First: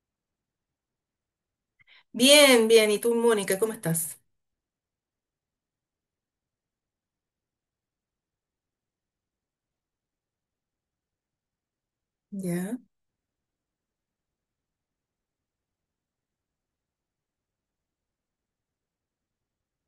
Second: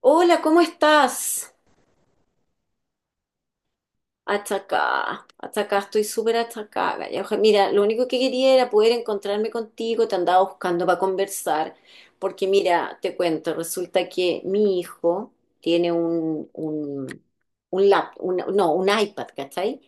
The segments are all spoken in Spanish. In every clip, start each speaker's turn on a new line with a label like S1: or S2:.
S1: Hola, ¿cómo estás?
S2: Bien, bien. ¿Y tú, Mónica, cómo estás?
S1: Achacá, achacá, estoy súper achacá, galla. Mira, lo único que quería era poder encontrarme contigo, te andaba buscando para conversar, porque
S2: Ya,
S1: mira, te cuento, resulta que mi hijo tiene un lap, un- no, un iPad, ¿cachai?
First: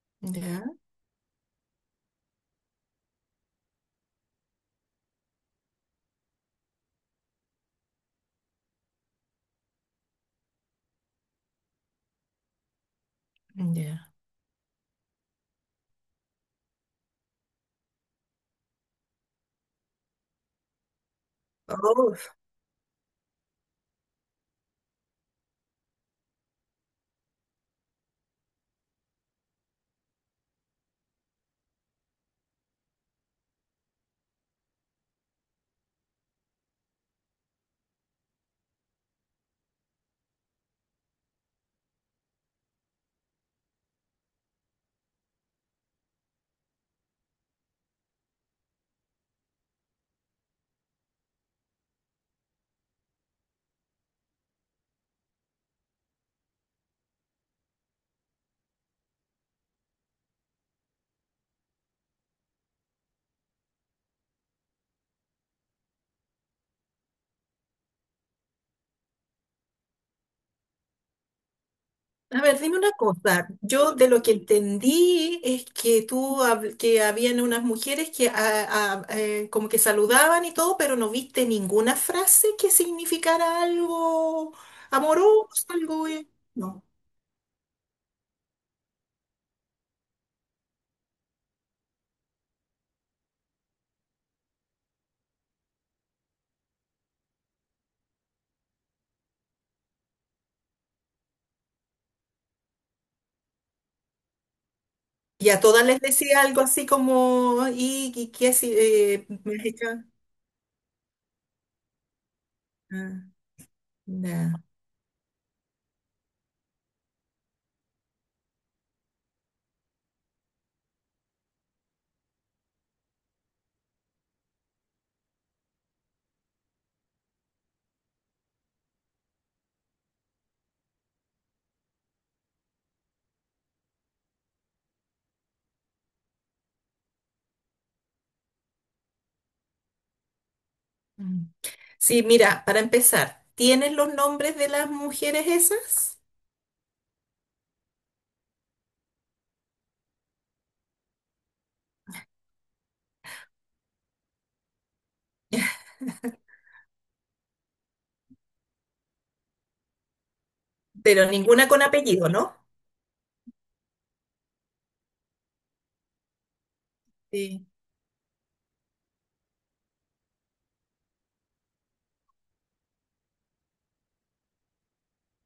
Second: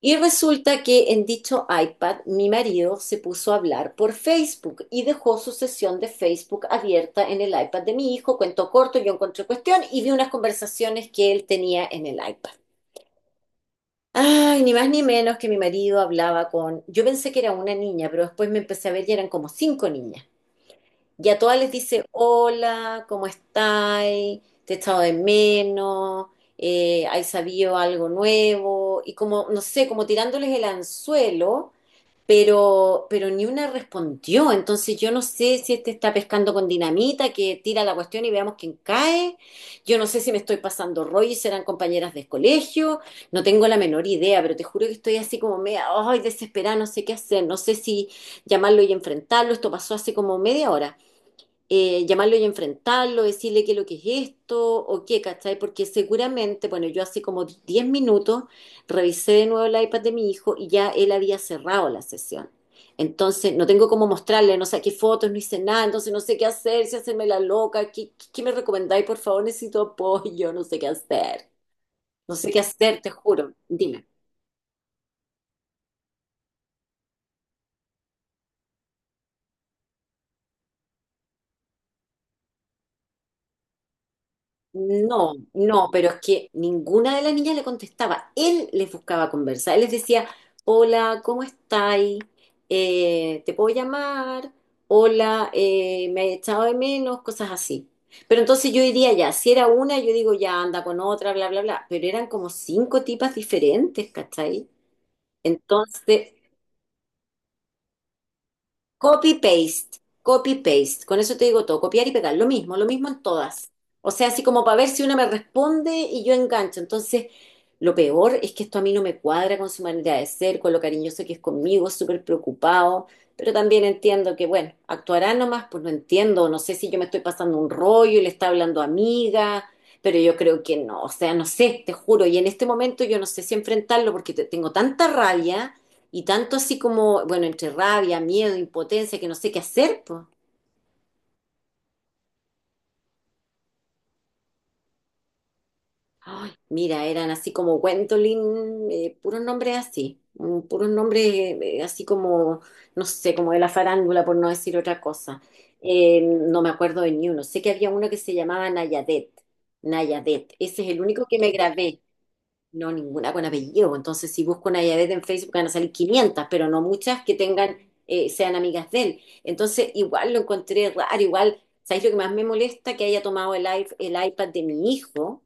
S1: Y
S2: ya,
S1: resulta que en dicho iPad mi marido se puso a hablar por Facebook y dejó su sesión de Facebook abierta en el iPad de mi hijo. Cuento corto, yo encontré cuestión y vi unas conversaciones que él tenía en el iPad.
S2: ya.
S1: Ay, ni más ni menos que mi marido hablaba con... Yo pensé que era una niña, pero después me empecé a ver y eran como cinco niñas. Y a todas les dice,
S2: Oh.
S1: hola, ¿cómo estáis? Te he echado de menos, ¿hay sabido algo nuevo? Y como, no sé, como tirándoles el anzuelo pero ni una respondió. Entonces yo no sé si este está pescando con dinamita, que tira la cuestión y veamos quién cae. Yo no sé si me estoy pasando rollo y serán compañeras de colegio. No tengo la menor idea, pero te juro que estoy así como media, ay, desesperada, no sé qué hacer. No sé si llamarlo y enfrentarlo. Esto pasó hace como media hora, llamarlo y enfrentarlo, decirle qué es lo que es esto o qué, ¿cachai? Porque seguramente, bueno, yo hace como 10 minutos revisé de nuevo el iPad de mi hijo y ya él había cerrado la sesión. Entonces, no tengo cómo mostrarle, no sé qué fotos, no hice nada, entonces no sé qué hacer, si hacerme la loca, qué me recomendáis? Por favor, necesito apoyo, no sé qué hacer. No
S2: A
S1: sé qué
S2: ver, dime una
S1: hacer, te
S2: cosa.
S1: juro.
S2: Yo
S1: Dime.
S2: de lo que entendí es que tú, que habían unas mujeres que como que saludaban y todo, pero no viste ninguna frase que significara algo
S1: No,
S2: amoroso,
S1: no,
S2: algo...
S1: pero es
S2: eh,
S1: que
S2: No.
S1: ninguna de las niñas le contestaba. Él les buscaba conversa. Él les decía, hola, ¿cómo estáis? ¿Te puedo llamar? Hola, me he echado de menos, cosas así. Pero entonces yo diría ya, si era una, yo digo ya anda con otra, bla, bla, bla. Pero eran como cinco tipas diferentes, ¿cachai?
S2: Y a todas les
S1: Entonces,
S2: decía algo así como, ¿y qué si-
S1: copy
S2: me has hecho?
S1: paste, copy paste. Con eso te digo todo, copiar y pegar, lo mismo
S2: Ah,
S1: en todas. O sea, así
S2: ya.
S1: como para ver si una me responde y yo engancho. Entonces, lo peor es que esto a mí no me cuadra con su manera de ser, con lo cariñoso que es conmigo, súper preocupado, pero también entiendo que, bueno, actuará nomás, pues no entiendo, no sé si yo me estoy pasando un rollo y le está hablando amiga, pero yo creo que no, o sea, no sé, te juro, y en este momento yo no sé si enfrentarlo porque tengo tanta rabia y tanto así como, bueno, entre rabia, miedo, impotencia, que no sé qué hacer, pues.
S2: Mm. Sí, mira, para empezar, ¿tienes los nombres de las mujeres esas?
S1: Ay, mira, eran así como Gwendolyn, puros nombres así, puros nombres así como, no sé, como de la farándula, por no decir otra cosa. No me acuerdo de ni uno. Sé que había uno que se llamaba Nayadet. Nayadet. Ese es el
S2: Pero
S1: único que me
S2: ninguna con
S1: grabé.
S2: apellido, ¿no?
S1: No, ninguna con apellido, pues. Entonces, si busco una Yadet en Facebook, van a salir 500, pero no muchas que
S2: Sí.
S1: tengan, sean amigas de él. Entonces, igual lo encontré raro, igual, ¿sabéis lo que más me molesta? Que haya tomado el iPad de mi hijo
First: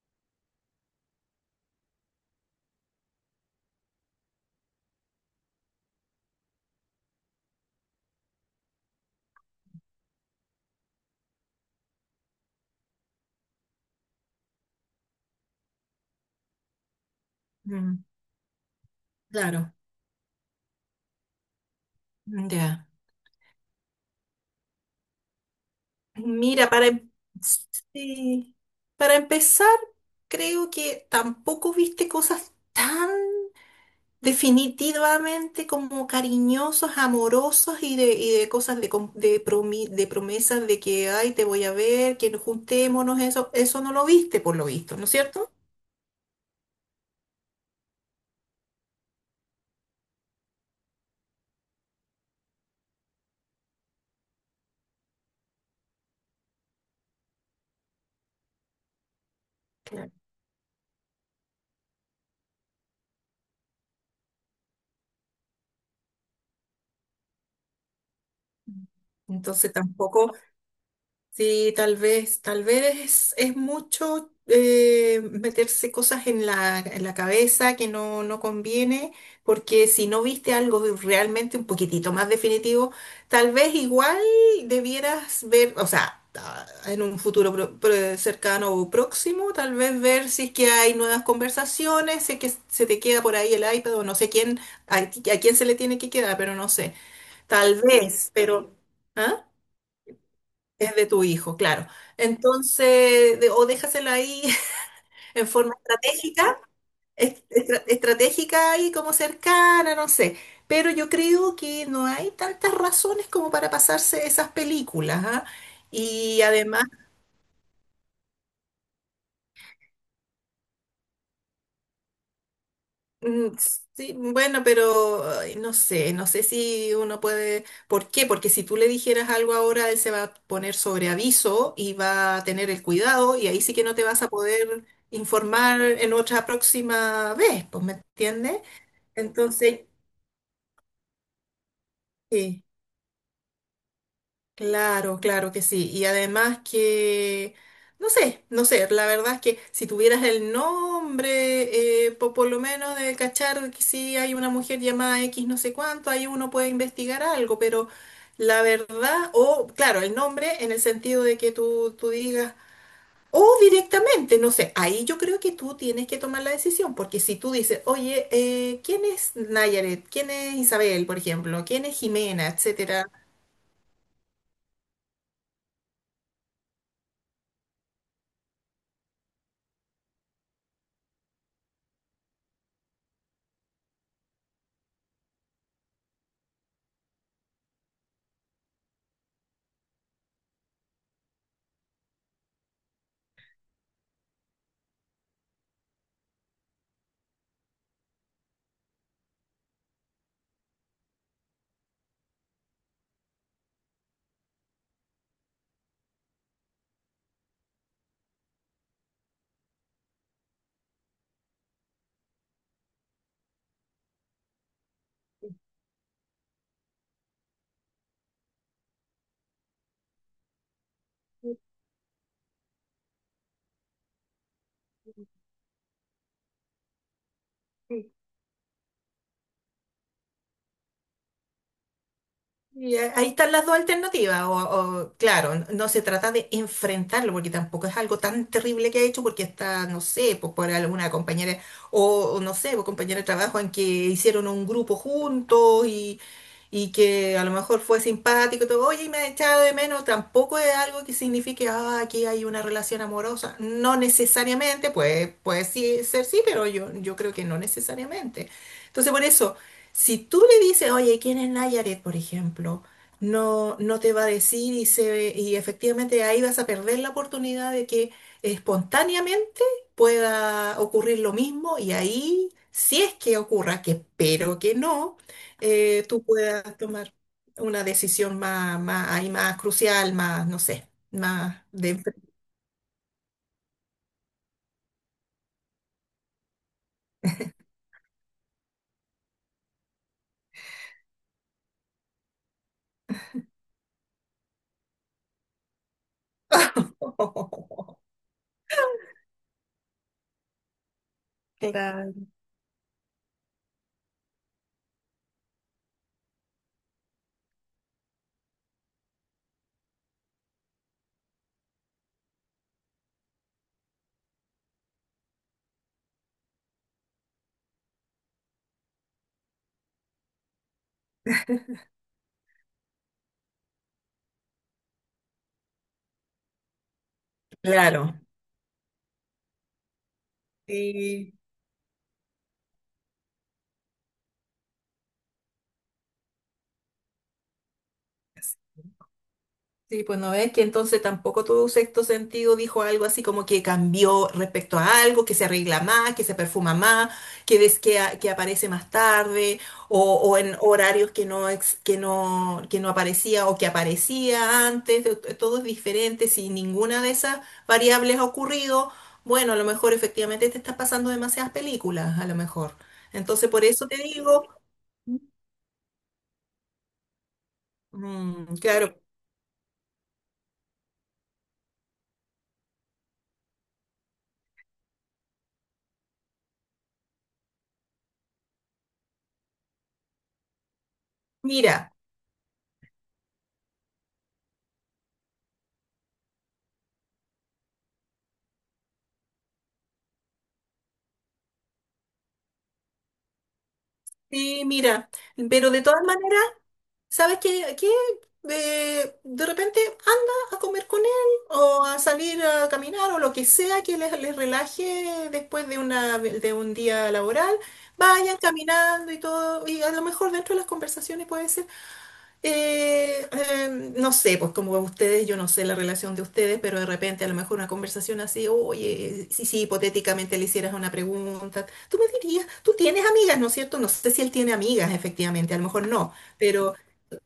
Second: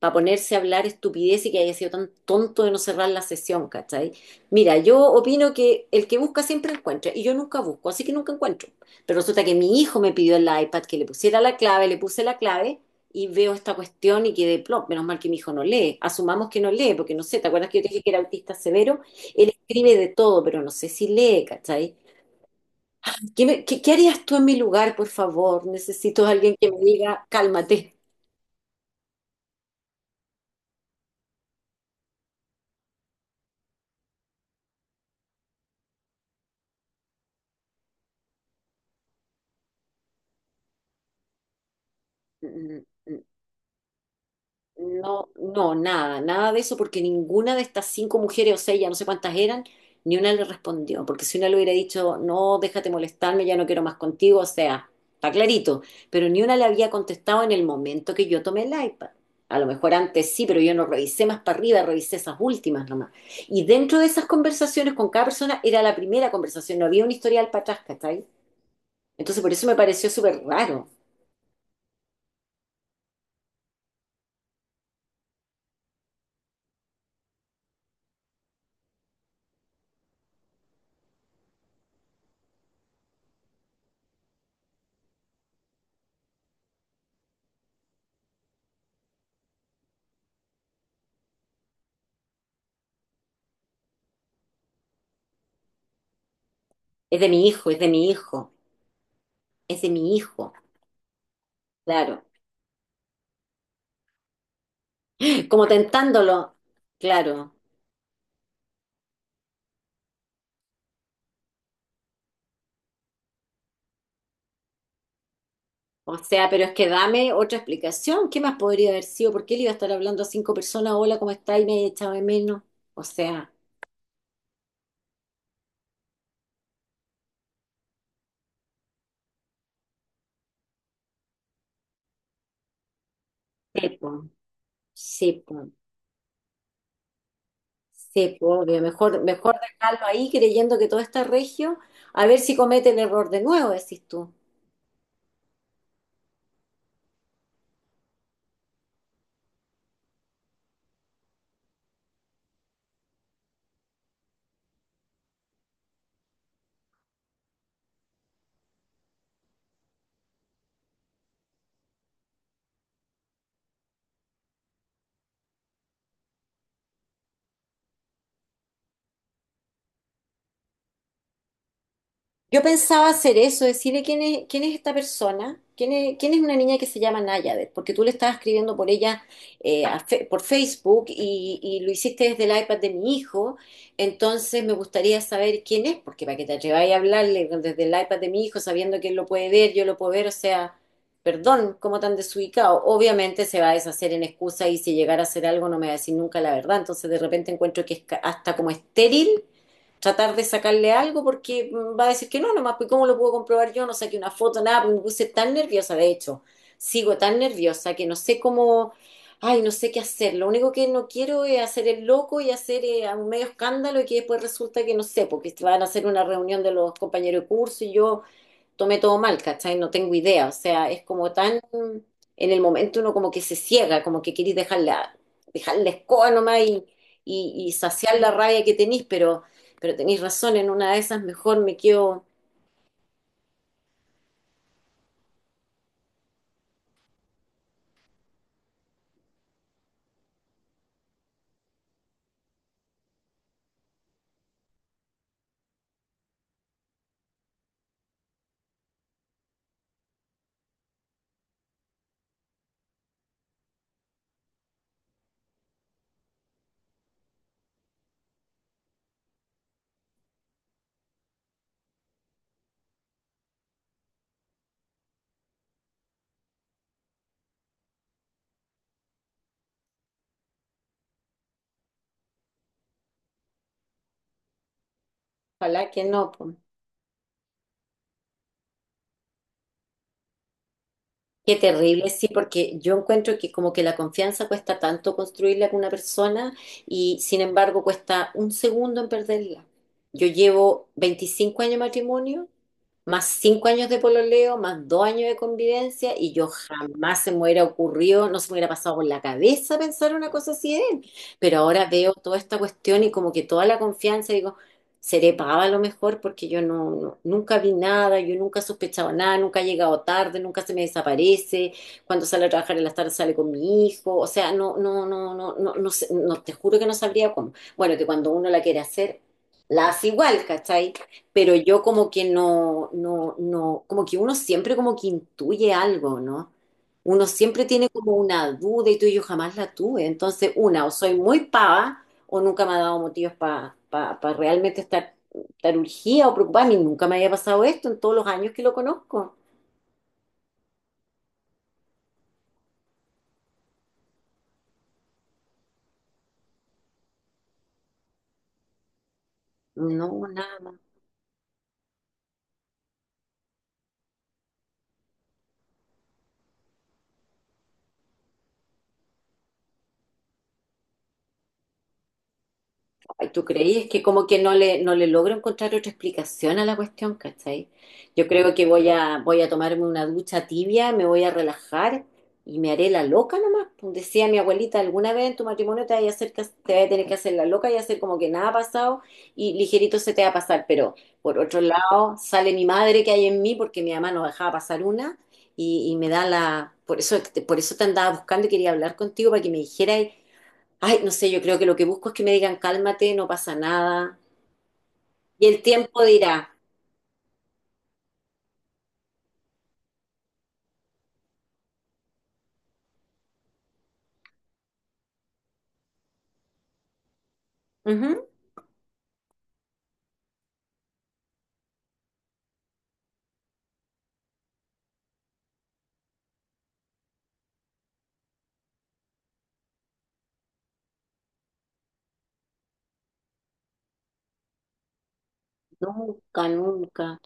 S1: para ponerse a hablar estupidez y que haya sido tan tonto de no cerrar la sesión, ¿cachai? Mira, yo opino que el que busca siempre encuentra, y yo nunca busco, así que nunca encuentro. Pero resulta que mi hijo me pidió el iPad, que le pusiera la clave, le puse la clave, y veo esta cuestión y quedé plop, menos mal que mi hijo no lee. Asumamos que no lee, porque no sé, ¿te acuerdas que yo te dije
S2: Mm,
S1: que era autista severo? Él
S2: claro,
S1: escribe de todo, pero no sé si lee, ¿cachai?
S2: ya.
S1: Qué harías tú en mi lugar, por favor? Necesito a alguien
S2: Mira,
S1: que me diga, cálmate.
S2: sí, para empezar, creo que tampoco viste cosas tan definitivamente como cariñosos, amorosos y de cosas de, de promesas de que, ay, te voy a ver, que nos juntémonos, eso no lo viste por lo visto, ¿no es
S1: No,
S2: cierto?
S1: no, nada, nada de eso, porque ninguna de estas cinco mujeres, o sea, ya no sé cuántas eran, ni una le respondió, porque si una le hubiera dicho, no, déjate molestarme, ya no quiero más contigo, o sea, está clarito, pero ni una le había contestado en el momento que yo tomé el iPad. A lo mejor
S2: Claro.
S1: antes sí, pero yo no revisé más para arriba, revisé esas últimas nomás. Y dentro de esas conversaciones con cada persona era la primera conversación, no había un historial para atrás, ¿cachai? Entonces por eso
S2: Entonces
S1: me pareció
S2: tampoco.
S1: súper raro.
S2: Sí, tal vez es mucho meterse cosas en la cabeza que no, no conviene, porque si no viste algo realmente un poquitito más definitivo, tal vez igual debieras ver, en un futuro cercano o próximo, tal vez ver si es que hay nuevas conversaciones, si es que se te queda por ahí el iPad o no sé quién, a quién se le tiene que quedar, pero no sé,
S1: Es
S2: tal
S1: de mi
S2: vez,
S1: hijo,
S2: pero... ¿ah?
S1: es de mi hijo,
S2: Es de tu hijo, claro.
S1: claro.
S2: Entonces, o déjasela ahí en
S1: Como
S2: forma
S1: tentándolo,
S2: estratégica,
S1: claro.
S2: estratégica y como cercana, no sé. Pero yo creo que no hay tantas razones como para pasarse esas películas, ¿ah?
S1: O
S2: Y
S1: sea, pero es
S2: además...
S1: que dame otra explicación. ¿Qué más podría haber sido? ¿Por qué le iba a estar hablando a cinco personas? Hola, ¿cómo está? Y me he echado de menos. O
S2: Mm.
S1: sea,
S2: Sí, bueno, pero ay, no sé, no sé si uno puede. ¿Por qué? Porque si tú le dijeras algo ahora, él se va a poner sobre aviso y va a tener el cuidado y ahí sí que no te
S1: sepo,
S2: vas a poder
S1: sepo,
S2: informar en otra próxima vez, pues, ¿me
S1: sepo,
S2: entiendes?
S1: obvio. Mejor
S2: Entonces,
S1: dejarlo ahí creyendo que todo está regio, a ver si
S2: sí.
S1: comete el error de nuevo, decís tú.
S2: Claro, claro que sí. Y además que, no sé, no sé, la verdad es que si tuvieras el nombre, por lo menos de cachar que si hay una mujer llamada X no sé cuánto, ahí uno puede investigar algo, pero la verdad, o claro, el nombre en el sentido de que tú digas, o directamente, no sé, ahí yo creo que tú tienes que tomar la decisión, porque si tú dices, oye, ¿quién es Nayaret? ¿Quién es Isabel, por ejemplo? ¿Quién es Jimena?
S1: Yo
S2: Etcétera.
S1: pensaba hacer eso, decirle quién es esta persona, quién es una niña que se llama Nayadet, porque tú le estabas escribiendo por ella, por Facebook y lo hiciste desde el iPad de mi hijo, entonces me gustaría saber quién es, porque para que te atreváis a hablarle desde el iPad de mi hijo sabiendo que él lo puede ver, yo lo puedo ver, o sea, perdón, cómo tan desubicado. Obviamente se va a deshacer en excusa y si llegara a hacer algo no me va a decir nunca la verdad, entonces de repente encuentro que es hasta como estéril tratar de sacarle algo porque va a decir que no, nomás, pues ¿cómo lo puedo comprobar yo? No saqué una foto, nada, pues me puse tan nerviosa, de hecho, sigo tan nerviosa que no sé cómo, ay, no sé qué hacer, lo único que no quiero es hacer el loco y hacer un medio escándalo y que después resulta que no sé, porque van a hacer una reunión de los compañeros de curso y yo tomé todo mal, ¿cachai? No tengo idea, o sea, es como tan, en el momento uno como que se ciega, como que querís dejar la escoba nomás y saciar la rabia que tenís, pero tenís razón, en una de esas mejor me quedo,
S2: Ahí están las dos alternativas. Claro, no se trata de enfrentarlo, porque tampoco es algo tan terrible que ha hecho, porque está, no sé, pues, por alguna compañera, o no sé, por compañera de trabajo en que hicieron un grupo juntos y que a lo mejor fue simpático y todo, oye, y me ha echado de menos, tampoco es algo que signifique, ah, aquí hay una relación amorosa. No necesariamente, pues, puede sí, ser sí, pero yo creo que no necesariamente. Entonces, por eso. Si tú le dices, oye, ¿quién es Nayaret, por ejemplo? No, no te va a decir y, se, y efectivamente ahí vas a perder la oportunidad de que espontáneamente pueda ocurrir lo mismo y ahí, si es que ocurra, que espero que no,
S1: ojalá que
S2: tú
S1: no, po.
S2: puedas tomar una decisión más, más, ahí más crucial, más, no sé,
S1: Qué
S2: más de...
S1: terrible, sí, porque yo encuentro que como que la confianza cuesta tanto construirla con una persona y sin embargo cuesta un segundo en perderla. Yo llevo 25 años de matrimonio, más 5 años de pololeo, más 2 años de convivencia y yo jamás se me hubiera ocurrido, no se me hubiera pasado por la cabeza pensar una cosa así de él. Pero ahora veo
S2: Claro.
S1: toda esta cuestión y como que toda la confianza, digo, seré pava a lo mejor porque yo nunca vi nada, yo nunca he sospechado nada, nunca he llegado tarde, nunca se me desaparece, cuando sale a trabajar en las tardes sale con mi hijo, o sea, no, te juro que no sabría cómo. Bueno, que cuando uno la quiere hacer, la hace igual, ¿cachai? Pero yo como que no, como que uno siempre como que intuye algo, ¿no? Uno siempre tiene como
S2: Claro.
S1: una duda y tú y yo jamás la tuve. Entonces, una, o soy
S2: Sí.
S1: muy pava o nunca me ha dado motivos para realmente estar urgida o preocupada. A mí nunca me había pasado esto en todos los años que lo conozco.
S2: Sí, pues no ves que entonces tampoco tu sexto sentido dijo algo así como que cambió respecto a algo, que se arregla más, que se perfuma más, que ves que, que aparece más tarde
S1: No,
S2: o en
S1: nada.
S2: horarios que no, que no, que no aparecía o que aparecía antes, todo es diferente, si ninguna de esas variables ha ocurrido, bueno, a lo mejor efectivamente te estás pasando demasiadas películas, a lo mejor.
S1: Ay, ¿tú
S2: Entonces por
S1: creí?
S2: eso
S1: Es
S2: te
S1: que como que
S2: digo,
S1: no le logro encontrar otra explicación a la cuestión, ¿cachai? Yo creo
S2: mm,
S1: que
S2: claro,
S1: voy a tomarme una ducha tibia, me voy a relajar y me haré la loca nomás. Pues decía mi abuelita, alguna vez en tu matrimonio te vas a tener que hacer la loca y hacer como que nada ha pasado y ligerito se te va a pasar. Pero por otro
S2: mira,
S1: lado, sale mi madre que hay en mí porque mi mamá no dejaba pasar una y me da la... por eso te andaba buscando y quería hablar contigo para que me dijeras. Ay, no sé, yo creo que lo que busco es que me digan cálmate, no pasa nada.
S2: sí, mira,
S1: Y el
S2: pero de todas
S1: tiempo
S2: maneras...
S1: dirá.
S2: ¿Sabes qué? ¿Qué? De repente anda a comer con él o a salir a caminar o lo que sea que les relaje después de, una, de un día laboral.
S1: Ujú.
S2: Vayan caminando y todo, y a lo mejor dentro de las conversaciones puede ser, eh, eh, no sé, pues como ustedes, yo no sé la relación de ustedes, pero de repente a lo mejor una conversación así, oye, si, si hipotéticamente le hicieras una pregunta, tú me dirías, tú tienes amigas, ¿no es cierto? No sé si él tiene amigas, efectivamente, a lo mejor no.
S1: Nunca,
S2: Pero
S1: nunca,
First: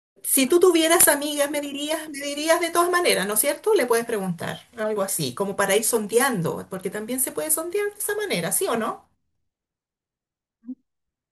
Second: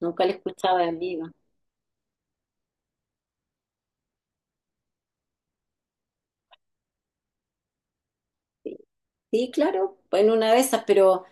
S1: nunca le
S2: si tú
S1: escuchaba de
S2: tuvieras
S1: mí.
S2: amigas, me dirías de todas maneras, ¿no es cierto? Le puedes preguntar algo así, como para ir sondeando, porque también se puede sondear de esa manera, ¿sí o no?
S1: Sí, claro, pues, en una de esas, pero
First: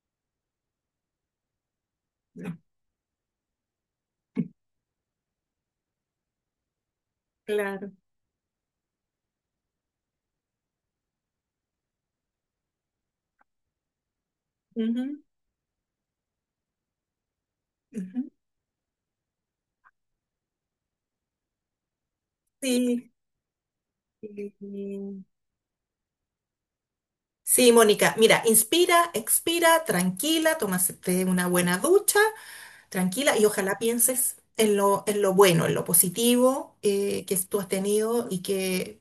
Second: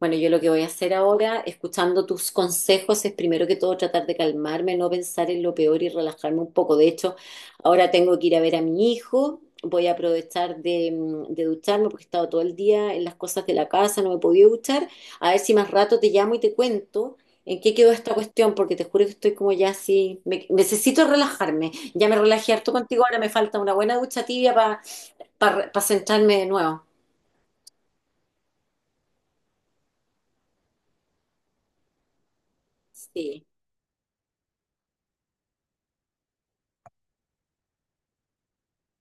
S1: bueno, yo lo que voy a hacer ahora, escuchando tus
S2: No.
S1: consejos, es primero que todo tratar de calmarme, no pensar en lo peor y relajarme un poco. De hecho, ahora
S2: Claro.
S1: tengo que ir a ver a mi hijo, voy a aprovechar de, de ducharme porque he estado todo el día en las cosas de la casa, no me he podido duchar.
S2: Ujú,
S1: A ver si más rato te llamo y te cuento en qué quedó esta
S2: ujú.
S1: cuestión, porque te juro que estoy como ya así, necesito relajarme. Ya me relajé harto contigo,
S2: Sí.
S1: ahora me falta una buena ducha tibia
S2: Sí,
S1: para centrarme de nuevo.
S2: sí, Mónica, mira, inspira, expira, tranquila, tómate una buena ducha, tranquila, y
S1: Sí.
S2: ojalá pienses en lo bueno, en lo positivo que tú has tenido y que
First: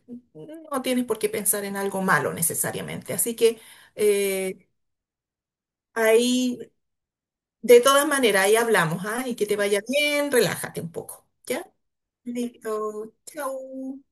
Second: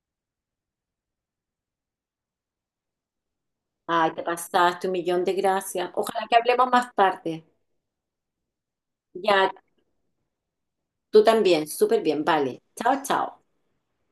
S2: no tienes por qué pensar en algo malo necesariamente. Así que
S1: Ay, te
S2: eh,
S1: pasaste un millón de gracias. Ojalá que
S2: ahí,
S1: hablemos más tarde.
S2: de todas maneras, ahí hablamos, ¿ah? Y que
S1: Ya,
S2: te vaya bien, relájate un
S1: tú
S2: poco, ¿ya?
S1: también. Súper bien. Vale. Chao,
S2: Listo,
S1: chao.
S2: chau.